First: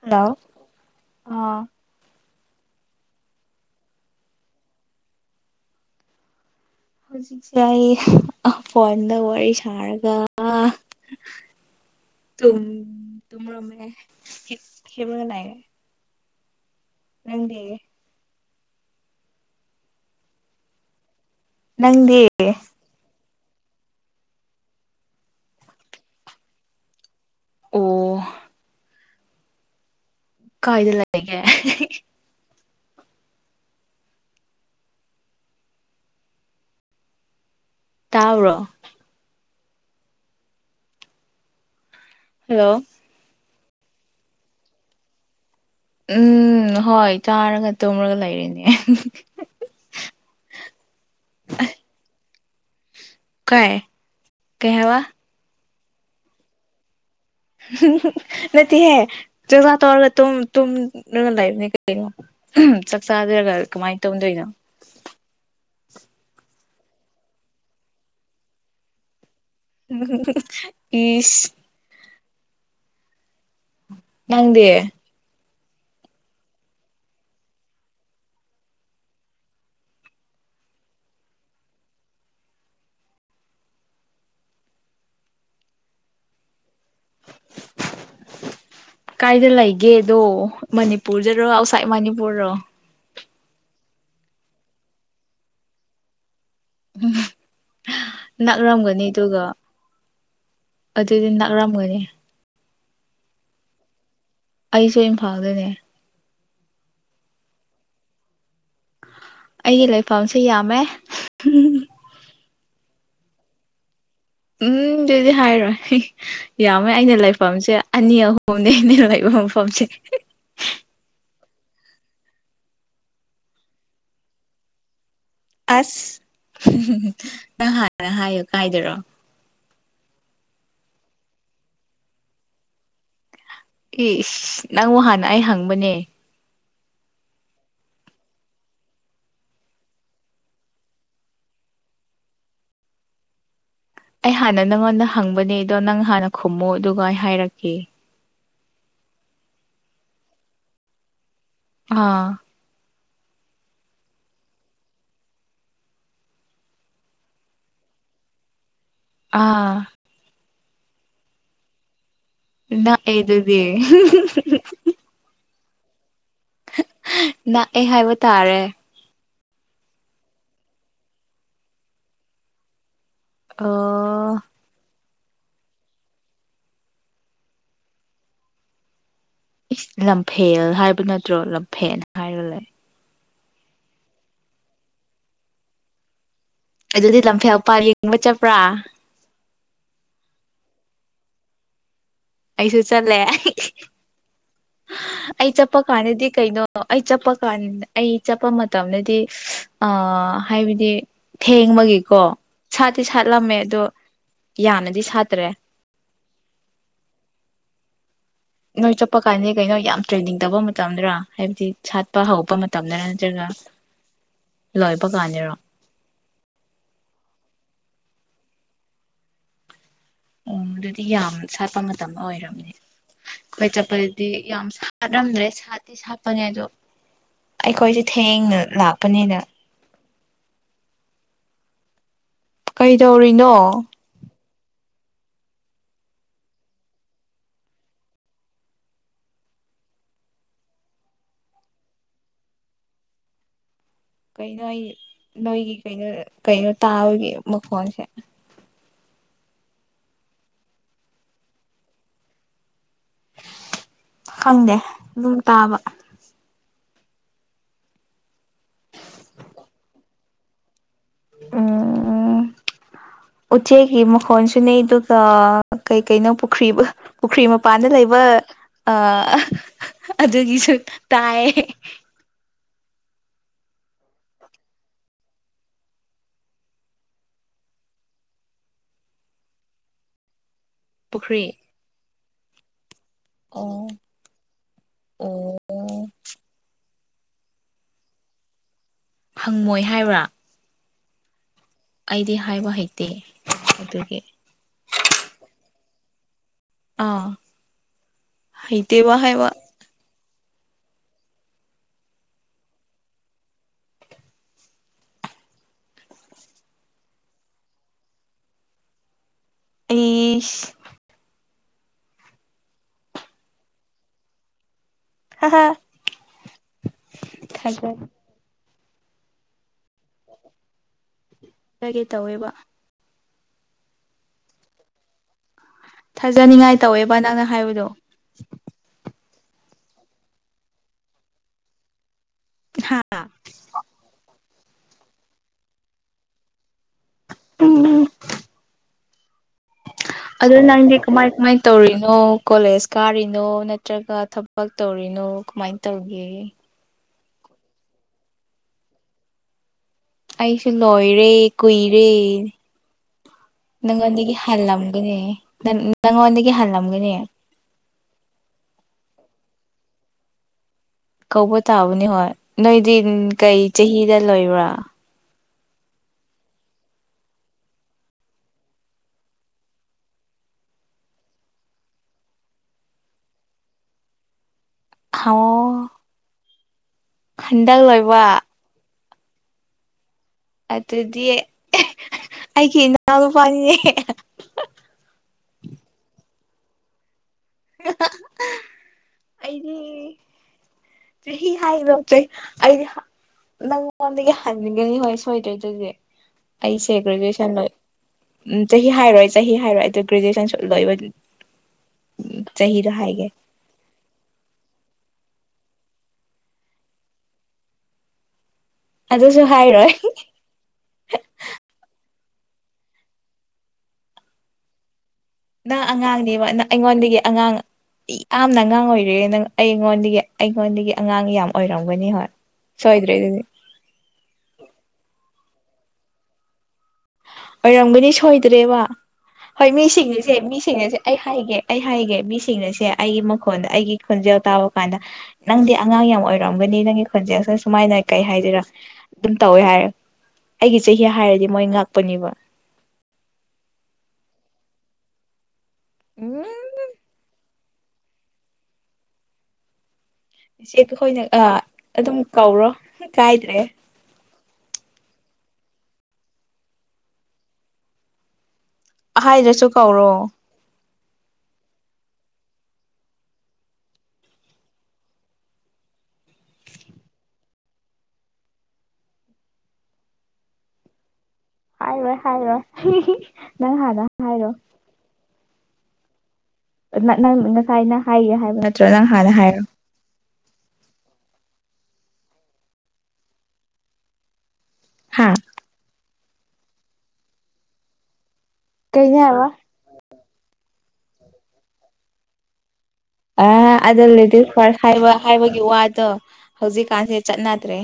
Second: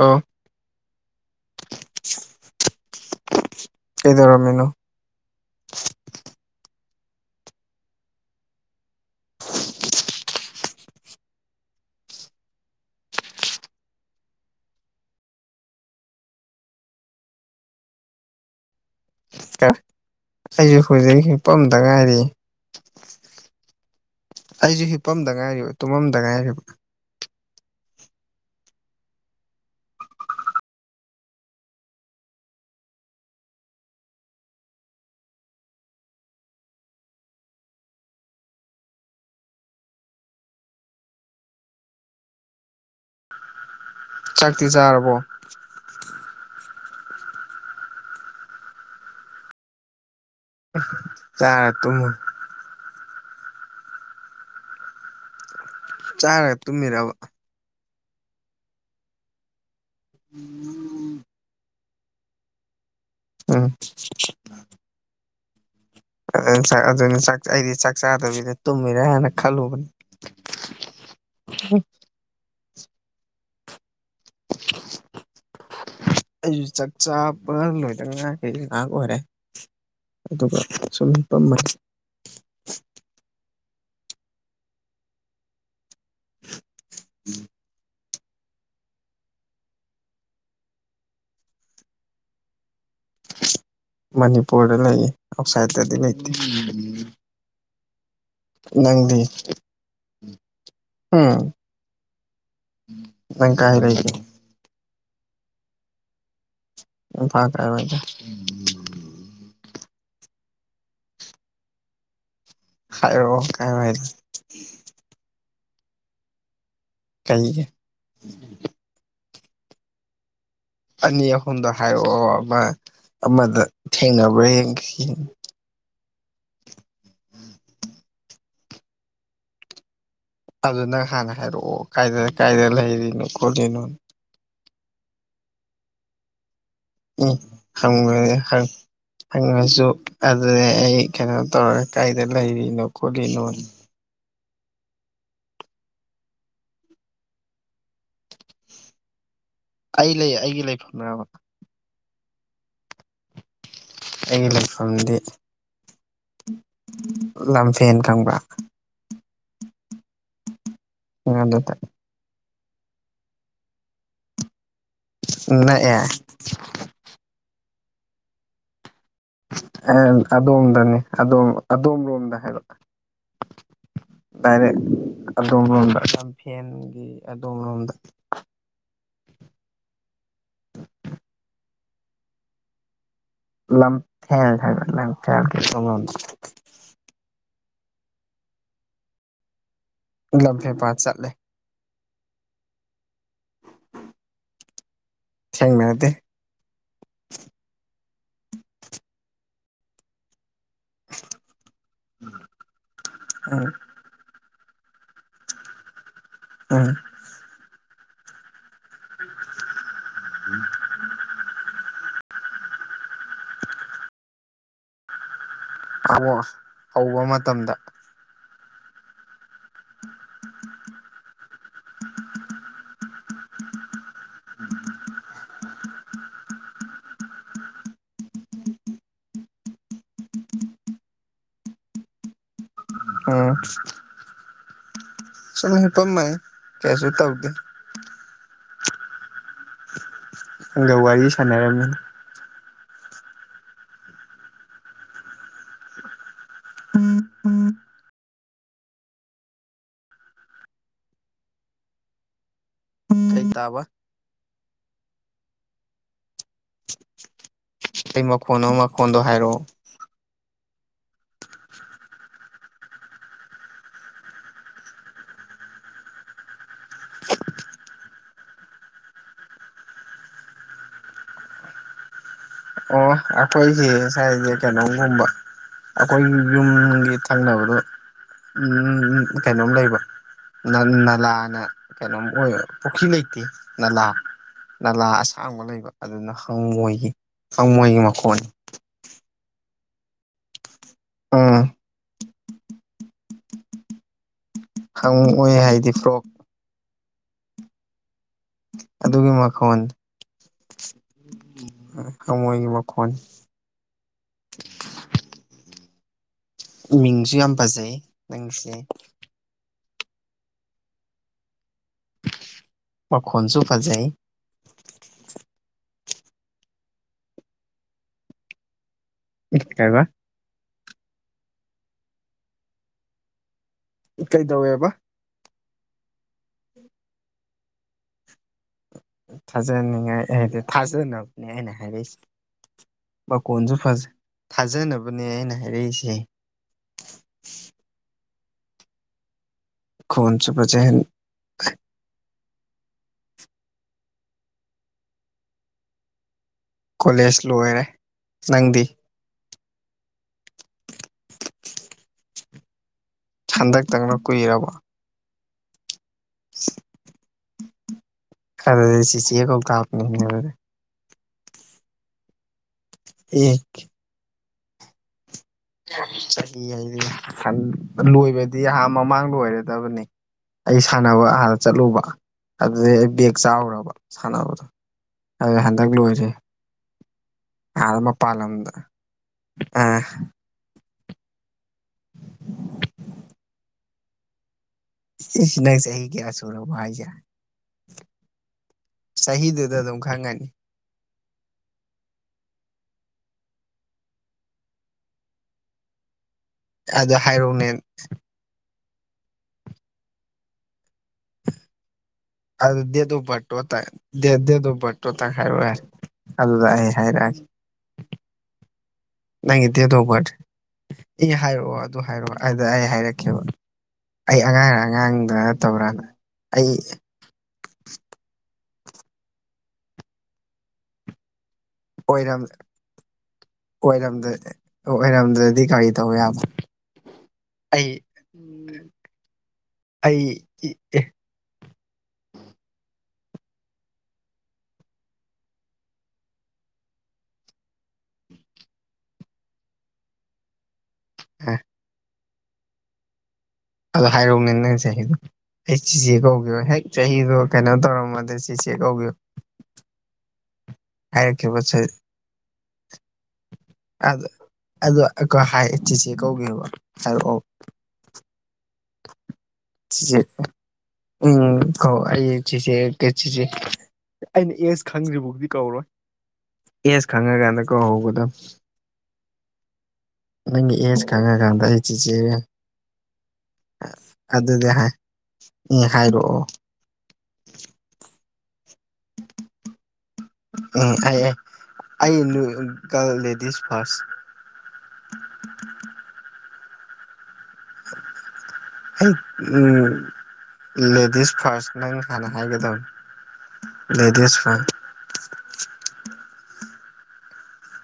ꯑꯣ ꯍꯜꯂꯣ ꯑ ꯀꯗꯔꯣꯃꯤꯅꯣ ꯍꯧꯖꯤꯛꯁꯦ ꯑꯩ ꯐꯣꯟꯗ ꯋꯥꯔꯤ ꯁꯥꯔꯒ ꯇ ꯇ ꯔꯣꯃꯦ ꯍꯦꯕꯨ ꯅꯥꯏꯒꯦ ꯅꯪꯗꯤ ꯑꯩꯁꯨ ꯍꯧꯖꯤꯛꯐꯝꯗ ꯅꯪꯗꯤ ꯉꯥꯏꯔꯤ ꯑꯩꯁꯨ ꯍꯤꯞꯄꯝꯗ ꯉꯥꯏꯔꯤꯕ ꯇꯨꯝꯃꯝꯗ ꯉꯥꯏꯔꯤꯕ ꯑ ꯀꯥꯏꯗ ꯂꯩꯒꯦ ꯇꯥꯎꯔꯣ ꯍꯜꯂꯣ ꯆꯥꯛꯇꯤ ꯆꯥꯔꯕꯣ ꯎꯝ ꯍꯣꯏ ꯆꯥꯔꯒ ꯇꯨꯝꯔꯒ ꯂꯩꯔꯤꯅꯦ ꯀ ꯇꯨ ꯀꯥꯏ ꯀꯩ ꯍꯥꯏꯋꯥ ꯆꯥꯔꯒ ꯇꯨꯝꯃꯤꯔꯕ ꯅ ꯍ ꯆꯁ ꯇꯧꯔꯒ ꯂꯣ ꯎ ꯆꯥꯛ ꯆꯥꯗꯔꯒ ꯎꯝ ꯀꯃꯥꯏꯅ ꯇꯧꯅꯗꯣꯏꯅꯣ ꯑꯗꯨꯅꯤꯥꯛ ꯑꯩꯗꯤ ꯆꯥꯛ ꯆꯥꯗꯕꯤꯗ ꯇꯨꯝꯃꯤꯔꯦ ꯍꯥꯏꯅ ꯈꯜꯂꯨꯕꯅꯤ ꯏꯁ ꯎꯝ ꯅꯪꯗꯤ ꯑꯩꯁꯨ ꯆꯥꯛ ꯆꯥꯕ ꯂꯣꯏꯗꯉꯥꯏꯈ ꯉꯥꯏꯍꯥꯛ ꯑꯣꯏꯔꯦ ꯑꯗꯨꯒ ꯁꯨꯝ ꯄꯝꯃ ꯎꯝ ꯀꯥꯏꯗ ꯂꯩꯒꯦꯗꯣ ꯃꯅꯤꯄꯨꯔꯗꯔꯣ ꯑꯥꯎꯠꯁꯥꯏꯠ ꯃꯅꯤꯄꯨꯔꯔꯣ ꯃꯅꯤꯄꯨꯔꯗ ꯂꯩꯌꯦ ꯑꯥꯎꯠꯁꯥꯏꯠꯇꯗꯤ ꯂꯩꯇꯦ [inaudible] ꯅꯛꯂꯝꯝꯒꯅꯤ ꯅꯪꯗꯤ ꯑꯗꯨꯒ ꯑꯗꯨꯗꯤ ꯎꯝ ꯅꯛꯔꯝꯒꯅꯤ ꯀꯥꯏ ꯔꯁꯤ ꯑꯩꯁꯨ ꯏꯝꯐꯥꯜꯗꯅꯦ ꯎꯝ ꯐ ꯇ꯭ꯔꯦ ꯐꯗꯦ ꯑꯩꯒꯤ ꯂꯩꯐꯝꯁꯦ ꯌꯥꯝꯃꯦ ꯍꯥꯏꯔ ꯀꯥꯏ ꯍꯥꯏꯥꯏ ꯇ ꯎꯝ ꯑꯗꯨꯗꯤ ꯍꯥꯏꯔꯣꯏ ꯌꯥꯝꯃꯦ ꯑꯩꯅ ꯀꯩꯒꯤ ꯂꯩꯐꯝꯁꯦ ꯑꯅꯤ ꯑꯍꯨꯝꯅꯦꯅꯦ ꯂ ꯂꯩꯕ ꯃꯐꯝꯁꯦ ꯑꯅꯤ ꯑꯍꯨꯝꯗꯣ ꯍꯥꯏꯔꯛꯑꯣ ꯑꯃ ꯑꯃꯗ ꯊꯦꯡꯅꯕ꯭ꯔꯥꯡꯒꯡ ꯑꯁ ꯅꯪ ꯍꯥꯟꯅ ꯍꯥꯏꯌꯨ ꯀꯥꯏꯗꯔꯣ ꯑꯗꯨ ꯅꯪ ꯍꯥꯟꯅ ꯍꯥꯏꯔꯛꯑꯣ ꯀꯥꯏꯗ ꯀꯥꯏꯗ ꯂꯩꯔꯤꯅꯣ ꯈꯣꯠꯂꯤꯅꯣ ꯏꯁ ꯅꯪ ꯍꯥꯟꯅ ꯑꯩ ꯍꯪꯕꯅꯦ ꯎꯝ ꯍꯪꯕꯅꯦ ꯍꯪ ꯍꯪꯉꯁꯨ ꯑꯗꯨꯅꯦ ꯑꯩ ꯀꯩꯅꯣ ꯇꯧꯔꯒ ꯀꯥꯏꯗ ꯂꯩꯔꯤꯅꯣ ꯈꯣꯠꯂꯤꯅꯣ ꯑꯩ ꯍꯥꯟꯅ ꯅꯪꯉꯣꯟꯗ ꯍꯪꯕꯅꯦ ꯑꯗꯣ ꯅꯪ ꯍꯥꯟꯅ ꯈꯨꯝꯃꯨ ꯑꯗꯨꯒ ꯑꯩ ꯍꯥꯏꯔꯛꯀꯦ꯫ ꯑꯩ ꯂꯩ ꯑꯩꯒꯤ ꯂꯩꯐꯝꯅ ꯑꯃ ꯑꯥ ꯑꯩꯒꯤ ꯂꯩꯐꯝꯗꯤ ꯂꯝꯐꯦꯟ ꯈꯪꯕ꯭ꯔꯥ ꯑꯥ ꯎꯝ ꯑꯗꯨꯗ ꯅ ꯑꯦ ꯑꯗꯨꯗꯤ ꯅꯥꯀꯑꯥ ꯅꯥꯛꯑꯦ ꯍꯥꯏꯕ ꯇꯥꯔꯦ꯫ ꯑꯦ ꯑꯗꯣꯝꯗꯅꯤ ꯑꯗꯣꯝ ꯂꯣꯝꯗ ꯍꯥꯏꯔꯛꯑꯣ ꯍꯜꯂꯣ ꯗꯥꯥꯏꯔꯦꯛ ꯑꯗꯣꯝ ꯂꯣꯝꯗ ꯂꯝ ꯐꯦꯟꯒꯤ ꯑꯗꯣꯝ ꯂꯣꯝꯗ ꯂꯝꯐꯦꯜ ꯍꯥꯏꯕ ꯅꯠꯇ꯭ꯔꯣ ꯂꯝꯐꯦꯜ ꯍꯥꯏꯔ ꯂꯩ꯫ ꯂꯐꯦ ꯍꯥꯏꯕ ꯂꯐꯂ ꯀꯩꯊꯦꯜ ꯂꯣꯝꯗ ꯑꯗꯨꯗꯤ ꯂꯝꯐꯦꯜ ꯄꯜ ꯌꯦꯡꯕ ꯆꯠꯄ꯭ꯔꯥ ꯂꯝꯐꯦ ꯄꯥꯠ ꯆꯠꯂꯦ꯫ ꯑꯩꯁꯨ ꯆꯠꯂꯦ ꯑꯩ ꯆꯠꯄ ꯊꯦꯡꯅꯗꯦ ꯀꯥꯟꯗꯗꯤ ꯀꯩꯅꯣ ꯑꯩ ꯆꯠꯄ ꯀꯥꯟ ꯑꯩ ꯆꯠꯄ ꯃꯇꯝꯗꯗꯤ ꯑ ꯍꯥꯏꯕꯗꯤ ꯊꯦꯡꯕꯒꯤꯀꯣ ꯁꯥꯠꯇꯤ ꯁꯥꯠꯂꯝꯃꯦ ꯎꯝ ꯑꯗꯣ ꯌꯥꯅꯗꯤ ꯁꯥꯠꯇ꯭ꯔꯦ꯫ ꯑꯥ ꯅꯣꯏ ꯆꯠꯄ ꯀꯥꯟꯗ ꯀꯩꯅꯣ ꯌꯥꯝ ꯇ꯭ꯔꯦꯟꯅꯤꯡ ꯇꯧꯕ ꯃꯇꯝꯗ꯭ꯔ ꯍꯥꯏꯕꯗꯤ ꯁꯥꯠꯄ ꯍꯧꯔꯄ ꯃꯇꯝꯗꯅ ꯅꯠꯇ꯭ꯔꯒ ꯂꯣꯏꯕ ꯀꯥꯟꯗꯔꯣ? ꯑꯕ ꯍꯧꯕ ꯃꯇꯝꯗ ꯑꯣ ꯑꯗꯨꯗꯤ ꯌꯥꯝ ꯁꯥꯠꯄ ꯃꯇꯝ ꯑꯣꯏꯔꯕꯅꯦ꯫ ꯑꯩꯈꯣꯏ ꯆꯄꯗꯤ ꯌꯥꯝ ꯁꯥꯔꯝꯗ꯭ꯔꯦ ꯁꯥꯇꯤ ꯁꯥꯠꯄꯅꯦ ꯑꯗꯣ ꯑꯩꯈꯣꯏꯁꯦ ꯊꯦꯡꯅ ꯂꯥꯛꯄꯅꯤꯅ ꯀꯩꯗꯧꯔꯤꯅꯣ? ꯎꯝ ꯆꯠꯂꯍꯦ ꯄꯨꯝꯍꯩ ꯀꯩꯁꯨ ꯇꯧꯗꯦ꯫ ꯅꯪꯒ ꯋꯥꯔꯤ ꯁꯥꯟꯅꯔꯝꯃꯤ ꯀꯩꯅꯣ ꯑꯩ ꯅꯣꯏꯒꯤ ꯀꯩꯅꯣ ꯀꯩꯅꯣ ꯇꯥꯕꯒꯤ ꯃꯈꯣꯟꯁꯦ ꯀꯩ ꯇꯥꯕ ꯈꯪꯗꯦ ꯑꯗꯨꯨꯝ ꯇꯥꯕ ꯀꯩ ꯃꯈꯣꯟꯅꫭ ꯃꯈꯣꯟꯗꯣ ꯍꯥꯏꯔꯛꯑꯣ [inaudible] [inaudible] ꯎꯆꯦꯛꯒꯤ ꯃꯈꯣꯟꯁꯨꯅꯦ ꯑꯗꯨꯒ ꯀꯩ ꯀꯩꯅꯣ ꯄꯨꯈ꯭ꯔꯤꯕ ꯄꯨꯈ꯭ꯔꯤ ꯃꯄꯥꯟꯗ ꯂꯩꯕ ꯑ ꯑꯗꯨꯒꯤꯁꯨ ꯇꯥꯏ ꯑꯣ ꯑꯩꯈꯣꯏꯁꯦ ꯁꯥꯏꯁꯦ ꯀꯩꯅꯣꯒꯨꯝꯕ ꯑꯩꯈꯣꯏꯒꯤ ꯌꯨꯝꯒꯤ ꯊꯪꯅꯕꯗꯣ ꯎꯝ ꯀꯩꯅꯣꯝ ꯂꯩꯕ꯫ ꯅꯜ ꯄꯨꯈ꯭ꯔꯤ ꯅꯂꯥꯅ ꯀꯩꯅꯣꯝ ꯑꯣꯏ ꯄꯨꯈ꯭ꯔꯤ ꯂꯩꯇꯦ ꯑꯣ ꯅꯂꯥ ꯅꯂꯥ ꯑꯣ ꯑꯁꯥꯡꯕ ꯂꯩꯕ ꯑꯗꯨꯅ ꯍꯪꯉꯣꯏꯒꯤ꯫ ꯍꯪꯉꫭꯏꯒꯤ ꯃꯈꫭꯟꯅꯤ꯫ ꯍꯪꯉꯣꯏ ꯍꯥꯏꯕ꯭ꯔꯥ ꯑꯥ ꯑꯩꯗꯤ ꯍꯥꯏꯕ ꯍꯩꯇꯦ ꯑꯗꯨꯒꯤ ꯍꯪ ꯑꯣꯏ ꯍꯥꯏꯗꯤ ꯐ꯭ꯔꯣꯛ ꯑꯥ ꯍꯩꯇꯦꯕ ꯑꯗꯨꯒꯤ ꯍꯥꯏꯕ ꯃꯈꯣꯟꯜ ꯍꯪꯉꫭꯏꯒꯤ ꯃꯈꯣꯟ ꯃꯤꯡꯁꯨ ꯌꯥꯝ ꯐꯖꯩ ꯅꯪꯁꯦ꯫ ꯑꯩꯁ ꯃꯈꯣꯟꯁꯨ ꯐꯖꯦ ꯍꯥ ꯍꯥ ꯊꯒꯠ ꯏ ꯀꯩꯕ ꯍꯥꯏꯒꯦ ꯇꯧꯋꯦꯕ ꯀꯩꯗꯧꯋꯦꯕ ꯊꯥꯖꯅꯤꯡꯉꯥꯏ ꯇꯧꯋꯦꯕ ꯅꯪꯅ ꯍꯥꯏꯕꯗꯣ ꯊꯥꯖꯅꯤꯡꯉꯥꯏ ꯍꯥꯏꯗꯤ ꯊꯥꯖꯅꯕꯅꯦ ꯑꯩꯅ ꯍꯥꯏꯔꯛꯏꯁꯦ ꯃꯀꯣꯟꯁꯨ ꯐꯖꯩ ꯊꯥꯖꯅꯕꯅꯦ ꯑꯩꯅ ꯍꯥꯏꯔꯛꯏꯁꯦ ꯎꯝ ꯈꯣꯟꯁꯨ ꯑꯗꯨꯗ ꯅꯪꯗꯤ ꯐꯖꯩ ꯀꯃꯥꯏ ꯀꯃꯥꯏ ꯇꯧꯔꯤꯅꯣ ꯀꯣꯂꯦꯖ ꯀꯥꯔꯤꯅꯣ ꯅꯠꯇ꯭ꯔꯒ ꯊꯕꯛ ꯇꯧꯔꯤꯅꯣ ꯀꯃꯥꯏꯅ ꯇꯧꯒꯦ ꯀꯣꯂꯦꯖ ꯂꯣꯏꯔꯦ ꯅꯪꯗꯤ ꯑꯩꯁꯨ ꯂꯣꯏꯔꯦ ꯀꯨꯏꯔꯦ ꯍꯟꯗꯛꯇꯪꯅ ꯅꯪꯉꯣꯟꯗꯒꯤ ꯀꯨꯏꯔꯕ ꯍꯜꯂꯝ ꯅꯦ ꯅꯪ ꯅꯪ ꯑꯣꯗꯗꯒꯤ ꯍꯜꯂꯒꯅꯦ ꯑꯗꯨꯗꯤ ꯆꯤꯆꯦ ꯀꯧꯇꯥꯝꯅꯤꯅꯦ ꯑꯗꯨꯗꯤ ꯀꯧꯕ ꯇꯥꯕꯅꯤ ꯍꯣꯏ ꯅꯣꯏꯗꯤ ꯑꯦ ꯀꯩ ꯆꯍꯤꯗ ꯂꯣꯏꯕ꯭ꯔꯥ ꯆꯍꯤ ꯍꯥꯏꯗꯤ ꯂꯣꯏꯕꯗꯤ ꯑꯍꯥꯟ ꯃꯃꯥꯡ ꯂꯣꯏꯔꯗꯕꯅꯤ ꯑꯩ ꯁꯥꯟꯅꯕ ꯍꯥꯟꯅ ꯆꯠꯂꯨꯕ ꯑꯗꯨꯗꯩ ꯑꯩ ꯕꯦꯒ ꯆꯥꯎꯔꯕ ꯁꯥꯟꯅꯕꯗꯣ ꯑꯣ ꯑꯗꯨ ꯍꯟꯗꯛ ꯂꯣꯏꯁꯦ ꯍꯟꯗꯛ ꯑ ꯂꯣꯏꯕ ꯃꯄꯥꯟꯜꯂꯝꯗ ꯑꯥ ꯑꯗꯨꯗꯤ ꯑꯩꯒꯤ ꯏꯅꯥꯎ ꯅꯨꯄꯥꯅꯤꯅꯦ ꯏꯁ ꯅꯩ ꯆꯍꯤ ꯀꯌꯥ ꯁꯨꯔꯕ ꯍꯥꯏ ꯌꯥ ꯆꯍꯤꯗꯨꯗ ꯑꯩꯗꯤ ꯑꯗꯨꯝ ꯈꯪꯉꯅꯤ ꯆꯍꯤ ꯍꯥꯏꯔꫭ ꯆꯩ ꯑꯩꯕꯤ ꯍ ꯅꯪꯉꯣꯟꯗꯒꯤ ꯍꯟꯅꯤꯡꯒꯅꯤ ꯍꯣꯏ ꯁꯣꯏꯗꯦ ꯑꯗꯨꯗꯤ ꯑꯩꯁꯦ ꯑꯗꯨ ꯒ꯭ꯔꯦꯖꯨꯋꯦꯁꯟ ꯂꯣꯏ ꯍꯥꯏꯔꯛꯎꯅꯦ ꯎ ꯆꯍꯤ ꯍꯥꯏꯔꯣꯏ ꯆꯍꯤ ꯍꯥꯏꯔꯣꯏ ꯑꯗꯨ ꯒ꯭ꯔꯦꯖꯨꯑꯦꯁꯟꯁꯨ ꯂꯣꯏꯕ ꯑꯗꯨ ꯆꯍꯤꯗꯣ ꯗꯦꯠ ꯑꫭꯐ ꯍꯥꯏꯒꯦ ꯕꯥꯏꯠ ꯇꯣ ꯇ ꯗꯦ ꯗꯦ ꯑꫭꯐ ꯚꯥꯠ ꯇꯣ ꯇꯛ ꯍꯥꯏꯥꯏꯔꯣ ꯌꯥꯔꯦ ꯑꯗꯨꯗ ꯑꯩ ꯍꯥꯏꯔꯛꯑꯒꯦ ꯑꯗꯨꯁꯨ ꯅꯪꯗꯤ ꯗꯦꯠ ꯍꯥꯏꯔꯣꯏ ꯑꫭꯐ ꯕꯔꯊ꯭ ꯑꯦ ꯍꯥꯏꯔꯛꯑꯣ ꯑꯗꯨ ꯍꯥꯏꯔꯛꯑꯣ ꯑꯗꯨꯗ ꯑꯩ ꯍꯥꯏꯔꯛꯀꯦꯕ ꯑꯩ ꯑꯉꯥꯡ ꯑꯉꯥꯡꯗ ꯅꯪ ꯅꯠꯇꯕ꯭ꯔꯥꯅ ꯑꯉꯥꯡꯅꯦꯕ ꯅ ꯑꯩ ꯑꯩꯉꯣꯟꯗꯒꯤ ꯑꯉꯥꯡ ꯏ ꯌꯥꯝꯅ ꯑꯉꯥꯡ ꯑꯣꯏꯔꯦ ꯅꯪ ꯑꯩꯉꯣꯟꯗꯒꯤ ꯑꯩꯉꯣꯟꯗꯒꯤ ꯑꯉꯥꯡ ꯌꯥꯝ꯫ ꯑꯣꯏꯔꯝꯒꯅꯤ ꯍꯣꯏ ꯁꯣꯏꯗ꯭ꯔꯦ ꯑꯗꯨꯗꯤ꯫ ꯑꯣꯏꯔꯝꯗꯦ ꯑꯣꯏꯔꯝꯗ꯭ꯔꯗꯤ ꯀꯔꯤ ꯇꯧꯕ ꯌꯥꯕ꯫ ꯑꯩ ꯑꯣꯏꯔꯝꯒꯅꯤ ꯁꯣꯏꯗ꯭ꯔꯦꯕ ꯍꯣꯏ ꯑꯩ ꯃꯤꯁꯤꯡꯅꯁꯦ ꯏ ꯃꯤꯁꯤꯡꯅꯁꯦ ꯑꯦ ꯑꯩ ꯍꯥꯏꯒꯦ ꯑꯩ ꯍꯥꯏꯒꯦ ꯃꯤꯁꯤꯡꯅꯁꯦ ꯑꯩꯒꯤ ꯃꯈꯣꯟꯗ ꯑꯩꯒꯤ ꯈꯣꯟꯖꯦꯜ ꯇꯥꯕ ꯀꯥꯟꯗ ꯅꯪꯗꯤ ꯑꯉꯥꯡ ꯌꯥꯝ ꯑꯣꯏꯔꯝꯒꯅꯤ ꯅꯪꯒꯤ ꯈꯣꯟꯖꯦꯜꯁꯦ ꯁꯨꯃꯥꯏꯅ ꯀꯩ ꯍꯥꯏꯗꯣꯏꯔꯥ꯫ ꯑꯗꯨꯝ ꯇꯧꯋꯦ ꯍꯥꯏꯌꯦ ꯑꯩꯒꯤ ꯆꯍꯤ ꯍꯥꯏꯔꯗꯤ ꯃꯣꯏ ꯉꯥꯛꯄꯅꯤꯕ꯫ ꯑꯗꯣ ꯍꯥꯏꯔꯛꯎꯅꯦ ꯅꯪ ꯆꯍꯤꯗꯣ ꯑꯩ ꯆꯤꯆꯦ ꯎꯝ ꯀꯧꯒꯦꯕ ꯍꯦꯛ ꯆꯍꯤꯗꯣ ꯀꯩꯅꯣ ꯇꯧꯔꯝꯃꯗꯤ ꯆꯤꯆꯦ ꯀꯧꯒꯦ꯫ ꯏꯆꯦ ꯈꯣꯏꯅ ꯑ ꯍꯥꯏꯔꯛꯈꯤꯕ ꯑꯗꯨꯝ ꯀꯧꯔꯣ ꯀꯥꯏꯗ꯭ꯔꯦ꯫ ꯑꯗꯣ ꯑꯗꯣ ꯑꯩꯈꯣꯏ ꯍꯥꯏ ꯆꯤꯆꯦ ꯀꯧꯒꯦꯕ ꯍꯥꯏꯔꯛꯑꯣ꯫ ꯍꯥꯏꯗ꯭ꯔꯁꯨ ꯀꯧꯔꯣ ꯆꯤꯆꯦ ꯎꯝ ꯀꯧ ꯑꯩ ꯆꯤꯆꯦꯗ ꯆꯤꯆꯦ꯫ ꯑꯩꯅ ꯑꯦꯁ ꯈꯪꯗ꯭ꯔꯤꯕꯧꯗꯤ ꯀꯧꯔꯣꯏ꯫ ꯑꯦꯁ ꯈꯪꯉꯀꯥꯟꯗ ꯀꯧꯒꯗꯝ ꯫ ꯅꯪꯒꯤ ꯑꯦꯁ ꯈꯪꯉꯒꯥꯟ꯫ ꯍꯥꯏꯔꯣꯏ ꯍꯥꯏꯔꯣꯏ ꯍꯤ ꯍꯤ ꯑꯗꯨꯗꯤ ꯍꯥꯏ ꯎꯃ ꯍꯥꯏꯔꯛꯑꯣ꯫ ꯅꯅꯪ ꯉꯁꯥꯏꯅ ꯍꯥꯏꯒꯦ ꯍꯥꯏꯕ ꯅꯠꯇ꯭ꯔ ꯅꯪ ꯍꯥꯟꯅ ꯍꯥꯏꯔꯛꯑꯣ ꯫ ꯎꯝ ꯑꯩ ꯑꯩ ꯅꯨ ꯇꯜ ꯂꯦꯗꯤꯁ ꯐꯥꯔꯁ꯫ ꯍꯥꯥ [unintelligible] ꯍꯩ ꯀꯩꯅꯣ ꯍꯥꯏꯕ ꯎꯝ ꯂꯦꯗꯤꯁ ꯐꯥꯔꯁ ꯅꯪ ꯍꯥꯟꯅ ꯍꯥꯏꯒꯗꯧꯅꯦ꯫ ꯑ ꯑꯗꯣ ꯂꯦꯗꯤꯁ ꯐꯥꯔꯁ ꯍꯥꯏꯕ ꯍꯥꯏꯕꯒꯤ ꯋꯥꯗꯣ ꯍꯧꯖꯤꯛꯀꯥꯟꯁꯦ ꯆꯠꯅꯗ꯭ꯔꯦ꯫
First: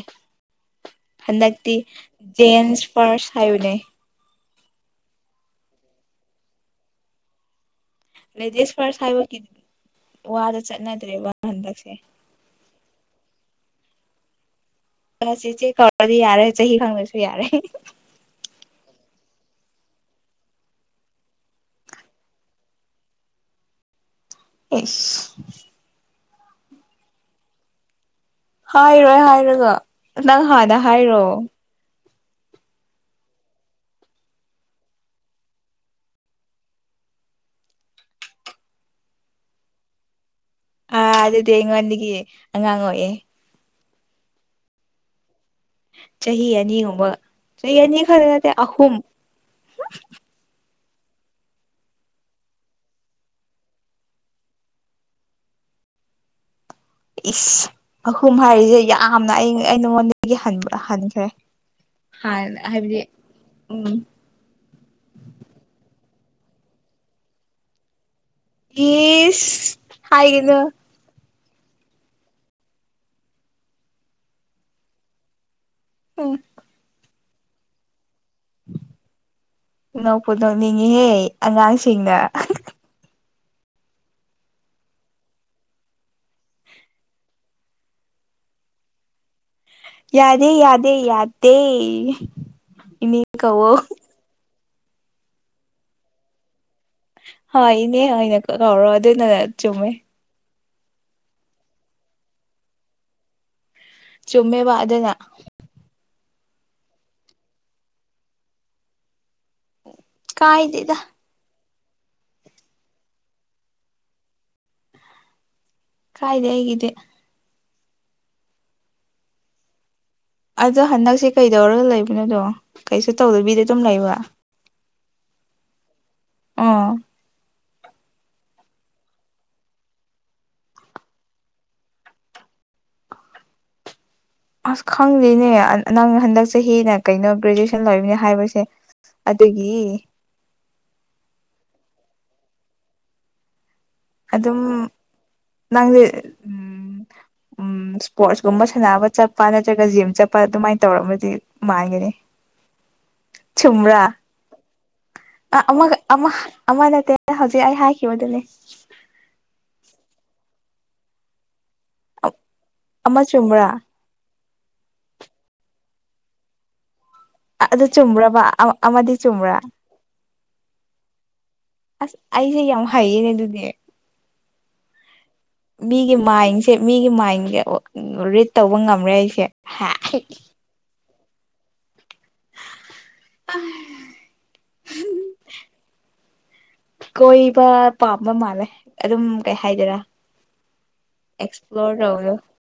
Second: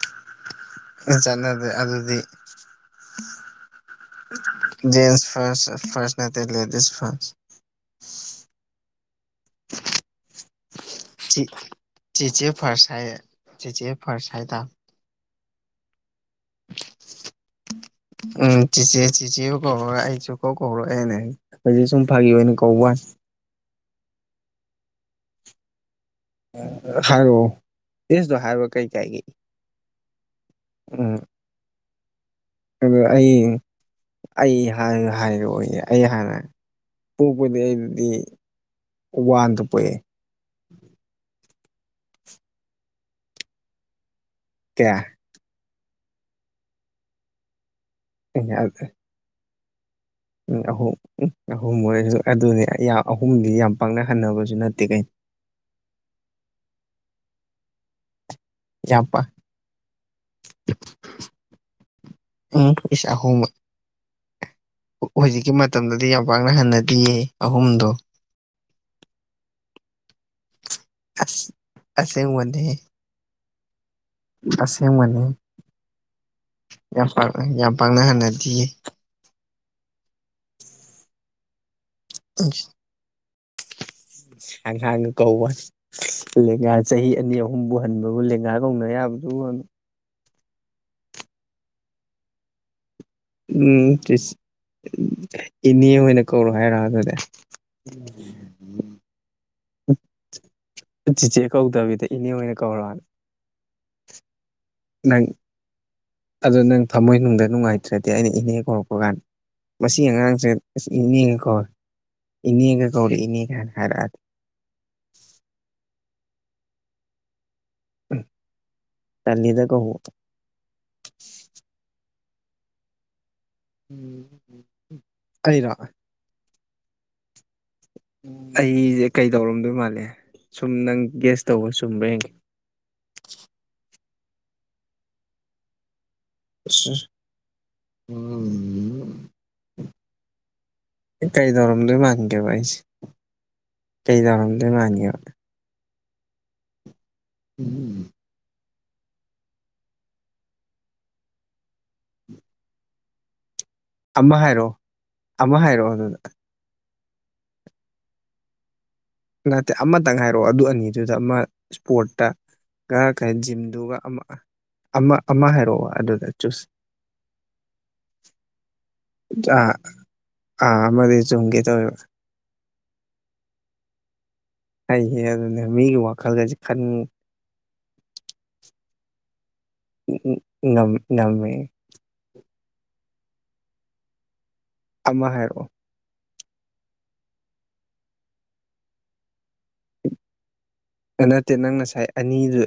ꯆꯠꯅꯗꯦ ꯍꯟꯗꯛꯇꯤ ꯖꯦꯟꯁ ꯐꯥꯔꯁ ꯍꯥꯏꯕꯅꯦ꯫ ꯖꯦꯟꯁ ꯐꯥꯔꯁ ꯐꯥꯔꯁ ꯅꯠꯇ ꯂꯦꯗꯤꯁ ꯐꯥꯔꯁ ꯫ ꯂꯦꯗꯤꯁ ꯐꯥꯔꯁ ꯍꯥꯏꯕꯒꯤ ꯋꯥꯗꯨ ꯆꯠꯅꯗ꯭ꯔꯦꯕ ꯍꯟꯗꯛꯁꯦ꯫ ꯆꯤꯆꯦ ꯐꯥꯔꯁ ꯍꯥꯏꯦ ꯆꯤꯆꯦ ꯐꯔꯁ ꯍꯥꯏ ꯇꯥꯝꯅꯤ꯫ ꯑꯗꯨꯅ ꯆꯤꯆꯦ ꯀꯧꯔꯁꯨ ꯌꯥꯔꯦ ꯆꯍꯤ ꯈꯪꯗꯁꯨ ꯌꯥꯔꯦ꯫ ꯎꯝ ꯆꯤꯆꯦ ꯆꯤꯆꯦꯕꯨ ꯀꯧꯔꯔꯣꯏ ꯑꯩ ꯁꯨꯨꯀꯧ ꯀꯧꯔꯔꯣꯏꯅꯦ꯫ ꯍꯧꯖꯤꯛ ꯁꯨꯝ ꯐꯥꯒꯤ ꯑꯣꯏꯅ ꯀꯧꯋꯥꯅꯤ ꯫ ꯑꯦꯁ ꯎꯝ ꯍꯥꯏꯔꯛꯑꯣ ꯑꯦꯁ ꯇꯣ ꯍꯥꯏꯔꯣ꯫ ꯍꯥꯏꯔꯣꯏ ꯍꯥꯏꯔꯒ ꯅꯪ ꯍꯥꯟꯗ ꯍꯥꯏꯔꯣ ꯫ ꯑꯗꯨꯒ ꯑꯩ ꯑꯃꯨꯛ꯫ ꯑꯩ ꯍꯥꯟꯅ ꯍꯥꯏꯌꯣꯌꯦ ꯑꯩ ꯍꯥꯟꯅ ꯄꯣꯛꯄꯗꯤ ꯑꯩꯗꯤ ꯋꯥꯟꯗ ꯄꯣꯛꯑꯦ꯫ ꯑꯥ ꯑꯗꯨꯗꯤ ꯑꯩꯉꯣꯟꯗꯒꯤ ꯑꯉꯥꯡ ꯑꯣꯏꯌꯦꯦ꯫ ꯀꯌꯥ ꯆꯍꯤ ꯑꯅꯤꯒꯨꯝꯕ ꯆꯍꯤ ꯑꯅꯤ ꯈꯔꯗ ꯑꯍꯨꯝ꯫ ꯎꯝ ꯑꯍꯨꯝ ꯎꯝ ꯑꯍꯨꯝ ꯑꯣꯏꯔꯁꯨ ꯑꯗꯨꯅꯤ ꯑꯩ ꯌꯥꯝ ꯑꯍꯨꯝꯗꯨꯗꯤ ꯌꯥꯝ ꯄꯥꯛꯅꯍꯟꯅꯕꯁꯨ ꯅꯠꯇꯦ ꯀꯩꯅꯣ꯫ ꯏꯁ ꯑꯍꯨꯝ ꯍꯥꯏꯔꯤꯁꯦ ꯌꯥꯝ ꯄꯥꯛ ꯌꯥꯝꯅ ꯑꯩ ꯑꯩ ꯅꯉꯣꯟꯗꯒꯤ ꯍꯟ ꯍꯟꯈ꯭ꯔꯦ꯫ ꯍꯥꯏ ꯎꯝ ꯍꯥꯏꯕꯗꯤ ꯏꯁ ꯑꯍꯨꯝ ꯎꯝ꯫ ꯍꯧꯖꯤꯛꯀꯤ ꯃꯇꯝꯗꯗꯤ ꯌꯥꯝ ꯄꯥꯛꯅ ꯍꯟꯅꯗꯤꯌꯦ ꯑꯍꯨꯝꯗꯣ꯫ ꯏꯁ ꯍꯥꯏꯒꯅꯣ꯫ ꯑꯁ ꯑꯁꯦꯡ ꯋꯥꯅꯦ ꯑꯁꯦꯡꯕꯅꯤ ꯎꯝ ꯌꯥꯝ ꯄꯥꯡꯅꯍꯟꯅꯗꯤꯌꯦ ꯅꯣꯛꯄꯨ ꯅꯣꯛꯅꯤꯡꯉꯤꯍꯦ ꯑꯉꯥꯡꯁꯤꯡꯅ ꯎ [unintelligible] ꯀꯧꯕꯁ ꯂꯦꯡꯒꯥ ꯆꯍꯤ ꯑꯅꯤ ꯑꯍꯨꯝꯕꯨ ꯍꯟꯕꯕꯨ ꯂꯦꯡꯒꯥ ꯀꯧꯅ ꯌꯥꯕꯗꯨ ꯌꯥꯗꯦ ꯌꯥꯗꯦ ꯌꯥꯗꯦ ꯏ ꯎꯝ ꯏꯅꯦ ꯑꯣꯏꯅ ꯀꯧꯔꯣ ꯍꯥꯏꯔꯛ ꯑꯗꯨꯗ ꯍ ꯏꯅꯦ ꯑꯩꯅ ꯀꯧꯔꯣ ꯑꯗꯨ ꯅ ꯆꯨꯝꯃꯦ ꯆꯤꯆꯦ ꯀꯧꯗꯕꯤꯗ ꯏꯅꯦ ꯑꯣꯏꯅ ꯀꯧꯔꯛꯅꯤ ꯆꯨꯝꯃꯦ ꯋꯥꯗꯅ ꯑꯗꯣ ꯅꯪ ꯊꯝꯃꯣꯏꯅꯨꯡꯗ ꯅꯨꯡꯉꯥꯏꯇ꯭ꯔꯗꯤ ꯑꯩꯅ ꯏꯅꯦꯦꯛ ꯍꯧꯧꯔꯛꯄ ꯀꯥꯟꯗ ꯃꯁꯤ ꯑꯉꯥꯡꯁꯦ ꯑꯁ ꯀꯥꯏꯗꯦꯗ ꯏꯅꯦꯒ ꯀꯧꯔꯦ ꯏꯅꯦꯒ ꯀꯧꯔꯦ ꯏꯅꯦ ꯀꯥꯏꯅ ꯍꯥꯏꯔꯛꯑꯗꯤꯦ ꯀꯥꯏꯗꯦ ꯍꯦꯒꯗꯦ ꯎ ꯇꯂꯗ ꯀ ꯍ ꯑꯗꯣ ꯍꯟꯗꯛꯁꯦ ꯀꯩꯗꯧꯔꯒ ꯂꯩꯕꯅꯣꯗꯣ ꯀꯩꯁꯨ ꯇꯧꯗꯕꯤꯗ ꯑꯗꯨꯝ ꯂꯩꯕ ꯎꯝ ꯀꯩꯔꯥꯛ ꯑ ꯑꯩꯁꯦ ꯀꯩ ꯇꯧꯔꯝꯗꯣꯏ ꯃꯥꯜꯂꯦ ꯁꯨꯝ ꯅꯪ ꯒ꯭ꯦꯁ ꯇꯧꯕ ꯆꯨꯝꯕ꯭ꯔꯥ ꯍꯡꯒꯦ ꯑꯁ ꯈꯪꯗꯦꯅꯦ ꯅꯪ ꯍꯟꯗꯛꯁꯦ ꯆꯍꯤꯅ ꯀꯩꯅꯣ ꯒ꯭ꯔꯦꯖꯨꯌꯦꯁꯟ ꯂꯧꯃꯤꯅꯤ ꯍꯥꯏꯕꯁꯦ ꯎꯝ ꯑꯗꯨꯒꯤ ꯀꯩ ꯗꯧꯔꯝꯗꯣ ꯃꯥꯥꯡꯒꯦꯕ ꯑꯩꯁꯤ ꯑꯗꯨꯝ ꯅꯪꯗꯤ ꯎꯝ ꯎꯝ ꯎꯝ ꯏꯁꯄꯣꯔꯠꯁꯀꯨꯝꯕ ꯁꯥꯟꯅꯕ ꯆꯠꯄ ꯅꯠꯇ꯭ꯔꯒ ꯖꯤꯝ ꯆꯠꯄ ꯑꯗꯨꯃꯥꯏꯅ ꯇꯧꯔꯒꯗꯤ ꯃꯥꯟꯒꯅꯤ ꯆꯨꯝꯕ꯭ꯔꯥ ꯑꯃ ꯍꯥꯏꯔꯛꯑꯣ ꯑꯃ ꯍꯥꯏꯔꯛꯑꯣ ꯑꯃꯒ ꯑꯗꯨꯗ ꯑꯃ ꯑꯃꯅꯠꯇ ꯅꯍꯧꯖꯤꯛ ꯑꯩ ꯍꯥꯏꯈꯤꯕꯗꯨꯅꯦ ꯅꯠꯇꯦ ꯑꯃꯇꯪ ꯍꯥꯏꯔꯛꯑꯣ ꯑꯗꯨ ꯑꯅꯤꯗꯨꯗ ꯑꯃ ꯏꯁꯄꯣꯔꯠꯇ ꯉꯔꯥꯡ ꯑꯃ ꯈꯔ ꯆꯨꯝꯕ꯭ꯔꯥ ꯖꯤꯝꯗꯨꯒ ꯑꯃꯛ ꯑꯃ ꯑꯃ ꯍꯥꯏꯔꯛꯑꯣ ꯑꯗꯨꯗ ꯆꯨꯁ ꯑꯗꯨ ꯆꯨꯝꯕ꯭ꯔꯕ ꯑꯃꯗꯤ ꯆꯨꯝꯕ꯭ꯔꯥ ꯑꯥ ꯑꯥ ꯑꯃꯗꯤ ꯆꯨꯝꯒꯦ ꯇꯧꯋꯦꯕ ꯑꯁ ꯑꯩꯁꯦ ꯌꯥꯝ ꯍꯩꯌꯦꯅꯦ ꯑꯗꯨꯗꯤ ꯑꯩꯁꯦ ꯑꯗꯨꯅꯦ ꯃꯤꯒꯤ ꯋꯥꯈꯜꯒꯁꯦ ꯃꯥꯏꯟꯁꯦ ꯈꯟ ꯃꯤꯒꯤ ꯃꯥꯏꯟꯁꯦ ꯔꯤꯠ ꯇꯧꯕ ꯉꯝꯔꯦ ꯑꯩꯁꯦ ꯍꯥ ꯉꯝ ꯉꯝꯃꯦ [unintelligible] ꯑꯃ ꯍꯥꯏꯔꯛꯑꯣ ꯀꯣꯏꯕ ꯄꯥꯝꯕ ꯃꯥꯜꯂꯦ ꯑꯗꯨꯝ ꯀꯩ ꯍꯥꯏꯗꯔꯥ ꯅꯠꯇꯦ ꯅꯪ ꯉꯁꯥꯏ ꯇꯧꯕꯗꯣ ꯑꯅꯤꯗꯨ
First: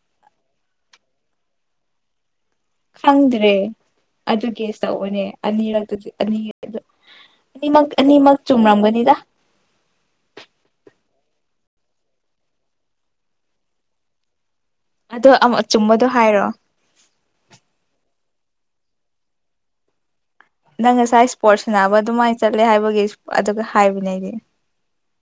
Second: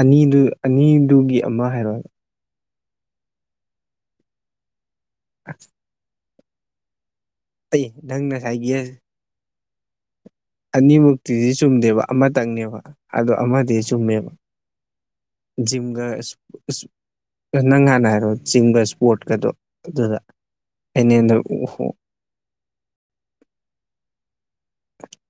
ꯑꯅꯤꯗꯨ ꯑꯅꯤꯗꯨꯒꯤ ꯑꯃ ꯍꯥꯏꯔꯣ ꯈꯪꯗ꯭ꯔꯦ ꯑꯗꯨꯒꯤꯁꯤ ꯇꯧꯕꯅꯦ ꯑꯅꯤꯔꯛꯇꯗꯤ ꯑꯅꯤ ꯑꯩ ꯑꯅꯤꯃꯛ ꯅꯪ ꯑꯅꯤꯃꯛ ꯉꯁꯥꯏꯒꯤ ꯆꯨꯝꯔꯝꯒꯅꯤꯗ ꯑꯅꯤꯃꯨꯛꯇꯤꯗꯤ ꯆꯨꯝꯗꯦꯕ ꯑꯃꯇꯪꯅꯦꯕ ꯑꯗꯣ ꯑꯃꯗꯤ ꯆꯨꯝꯃꯦꯕ ꯑꯗꯣ ꯖꯤꯝꯒ ꯑꯆꯨꯝꯕꯗꯣ ꯍꯥꯏꯔꯣꯑꯣ ꯅꯪ ꯍꯥꯟꯅ ꯍꯥꯏꯔꯣ ꯆꯤꯡꯕ ꯏꯁꯄꯣꯔꯠꯀꯗꯣ ꯑꯗꯨꯗ ꯅꯪ ꯑꯩꯅ ꯉꯁꯥꯏ ꯏꯁꯄꯣꯔꯠꯁ ꯁꯅꯕ ꯑꯗꯨꯃꯥꯏꯅ ꯆꯠꯂꯦ ꯍꯥꯏꯕꯒꯤ ꯑꯗꯨꯒ ꯍꯥꯏꯕꯅꯦ ꯑꯩꯗꯤ